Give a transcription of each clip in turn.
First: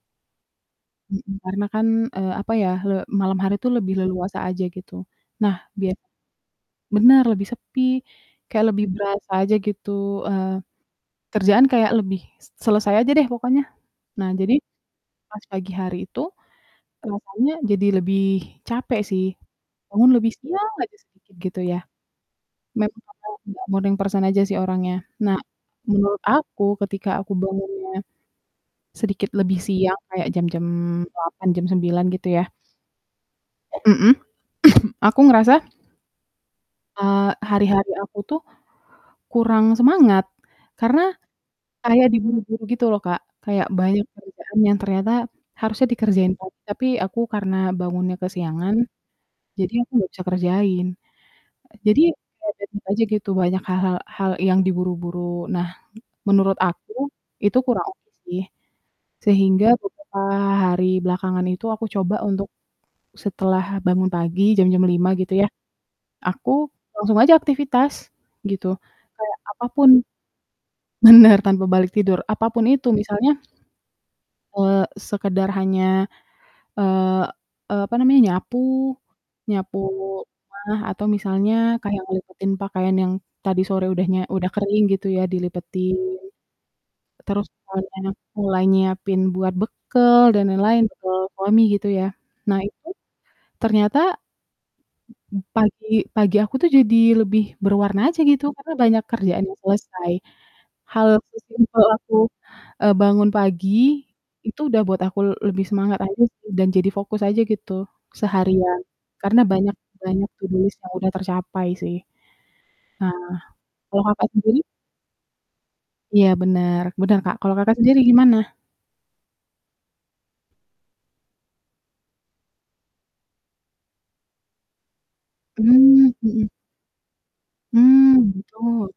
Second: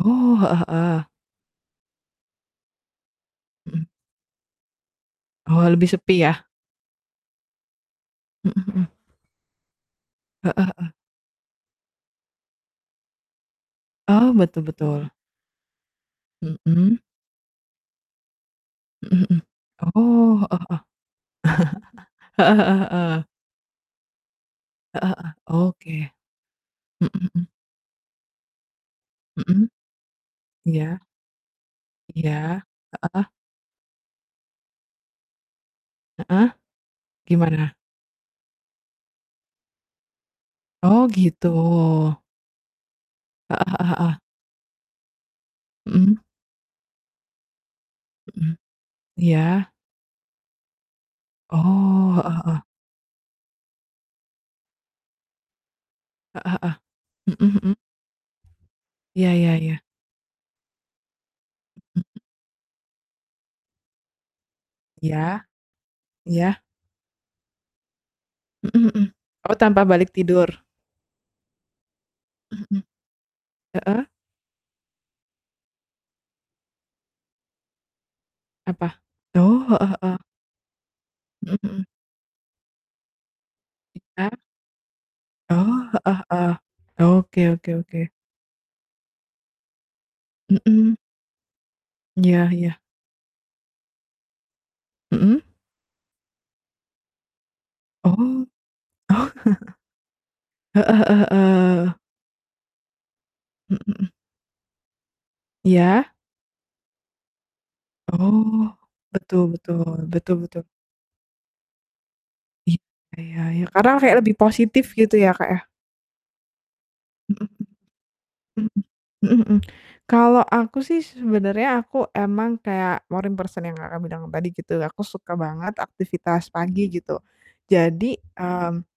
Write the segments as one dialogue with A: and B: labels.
A: Oh, heeh heeh.
B: Mhm, karena kan, eee, apa ya, le malam hari tuh
A: Mhm.
B: lebih leluasa aja, gitu. Nah,
A: Oh, lebih
B: bia
A: sepi ya?
B: bener, lebih sepi,
A: Mhm
B: kayak lebih
A: mhm.
B: berasa aja gitu, eee,
A: Heeh heeh.
B: kerjaan kayak lebih s selesai aja deh pokoknya. Nah,
A: Oh,
B: jadi
A: betul betul.
B: pas pagi hari itu
A: Mhm?
B: rasanya jadi lebih capek
A: Mhm
B: sih.
A: mhm,
B: Bangun lebih
A: oh, heeh
B: siang
A: heeh,
B: aja sedikit, gitu ya.
A: Heeh heeh
B: Memang karena
A: heeh.
B: aku gak morning person aja sih orangnya.
A: Heeh heeh,
B: Nah,
A: oke.
B: menurut aku
A: Mhm
B: ketika aku
A: mhm.
B: bangunnya sedikit lebih
A: Mhm?
B: siang kayak jam-jam
A: Iya.
B: 8 jam 9 gitu ya.
A: Iya, heeh.
B: Mhm, aku ngerasa
A: Heeh.
B: eee, hari
A: Gimana?
B: hari aku tuh kurang semangat, karena
A: Oh, gitu
B: kayak diburu-buru gitu loh Kak,
A: Heeh
B: kayak
A: heeh
B: banyak
A: heeh.
B: kerjaan yang ternyata harusnya
A: Mhm?
B: dikerjain [unintelligible] tapi aku karena bangunnya
A: Mhm.
B: kesiangan,
A: Iya.
B: jadi aku gak bisa kerjain. Jadi,
A: Oh,
B: ya
A: heeh heeh.
B: banyak aja gitu, banyak hal-hal hal yang diburu-buru. Nah,
A: Heeh
B: menurut
A: heeh,
B: aku itu
A: mhm mhm.
B: kurang oke sih,
A: Iya iya
B: sehingga
A: iya.
B: beberapa hari belakangan itu aku
A: Mhm.
B: coba untuk setelah bangun pagi jam-jam 05:00 gitu
A: Iya.
B: yah, aku
A: Iya.
B: langsung aja aktivitas gitu,
A: Mhm mhm,
B: kayak
A: oh tanpa
B: apapun
A: balik tidur?
B: bener tanpa balik tidur, apapun
A: Mhm.
B: itu misalnya,
A: Heeh.
B: eee, sekedar hanya, eee, e apa namanya, nyapu
A: Apa? Oh,
B: nyapu
A: heeh heeh.
B: rumah atau misalnya
A: Mhm mhm.
B: kayak ngelipetin pakaian yang tadi sore udah nya
A: Iya?
B: udah kering gitu ya,
A: Oh,
B: dilipetin.
A: heeh heeh, oke
B: Terus
A: oke oke.
B: [unintelligible] mulai nyiapin buat bekal dan lain-lain,
A: Mhm.
B: bekel suami gitu ya,
A: M iya
B: nah
A: iya.
B: itu ternyata
A: Mhm?
B: pagi pagi aku tuh jadi lebih berwarna aja gitu,
A: Oh.
B: karena banyak
A: Oh.
B: kerjaan yang selesai.
A: Heeh
B: Hal
A: heeh
B: sesimpel
A: heeh.
B: aku, eee, bangun
A: Hmm,
B: pagi
A: mhm.
B: itu udah buat aku l lebih semangat
A: Iya?
B: aja sih dan jadi fokus aja gitu
A: Oh,
B: seharian karena
A: betul
B: banyak
A: betul
B: banyak
A: betul
B: to do
A: betul.
B: list yang udah tercapai sih.
A: Iya
B: Nah,
A: ya ya, kadang
B: kalau
A: kayak
B: Kakak,
A: lebih
B: sendiri?
A: positif gitu ya, Kak, ya?
B: Iya, bener bener, Kak.
A: Mhm
B: Kalau, Kakak, sendiri gimana?
A: mhm. Mhm, mhm mhm, kalau aku sih se sebenarnya aku emang kayak morning person yang Kakak, bilang tadi gitu, aku suka banget
B: Hmm,
A: aktivitas
B: mhm.
A: pagi gitu. Jadi,
B: Hmm,
A: mmm,
B: betul.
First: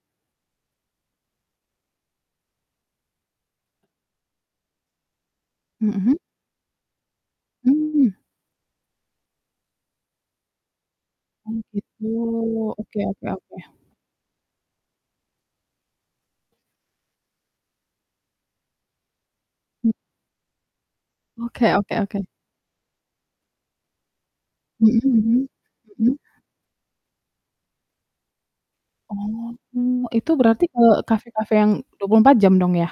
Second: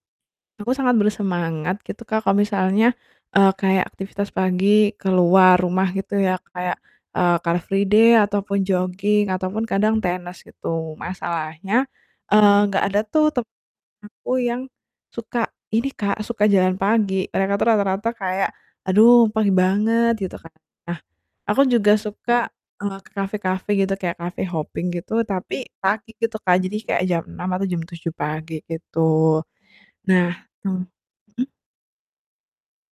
A: aku sangat bersemangat gitu Kak, kalau misalnya, eee, kayak aktivitas pagi keluar rumah gitu
B: Mhm?
A: ya kayak, eee, car free
B: Mmm,
A: day
B: ya.
A: ataupun joging ataupun kadang tenis, gitu.
B: Oh,
A: Masalahnya,
B: gitu,
A: eee, nggak ada
B: oke
A: tuh
B: oke
A: temen
B: oke.
A: aku yang suka ini Kak, suka jalan pagi, mereka tuh rata-rata kayak, "Aduh, pagi
B: Hmm.
A: banget," gitu kan. Nah, aku
B: Oke
A: juga
B: oke oke.
A: suka, eee, ke kafe-kafe gitu kayak cafe hopping
B: Mhm
A: gitu,
B: mhm
A: tapi pagi
B: mhm?
A: gitu Kak, jadi kayak jam 6 atau jam 7 pagi
B: Oh
A: gitu.
B: tuh, itu
A: Nah,
B: berarti ke
A: m mhm?
B: kafe-kafe yang 24 jam dong ya?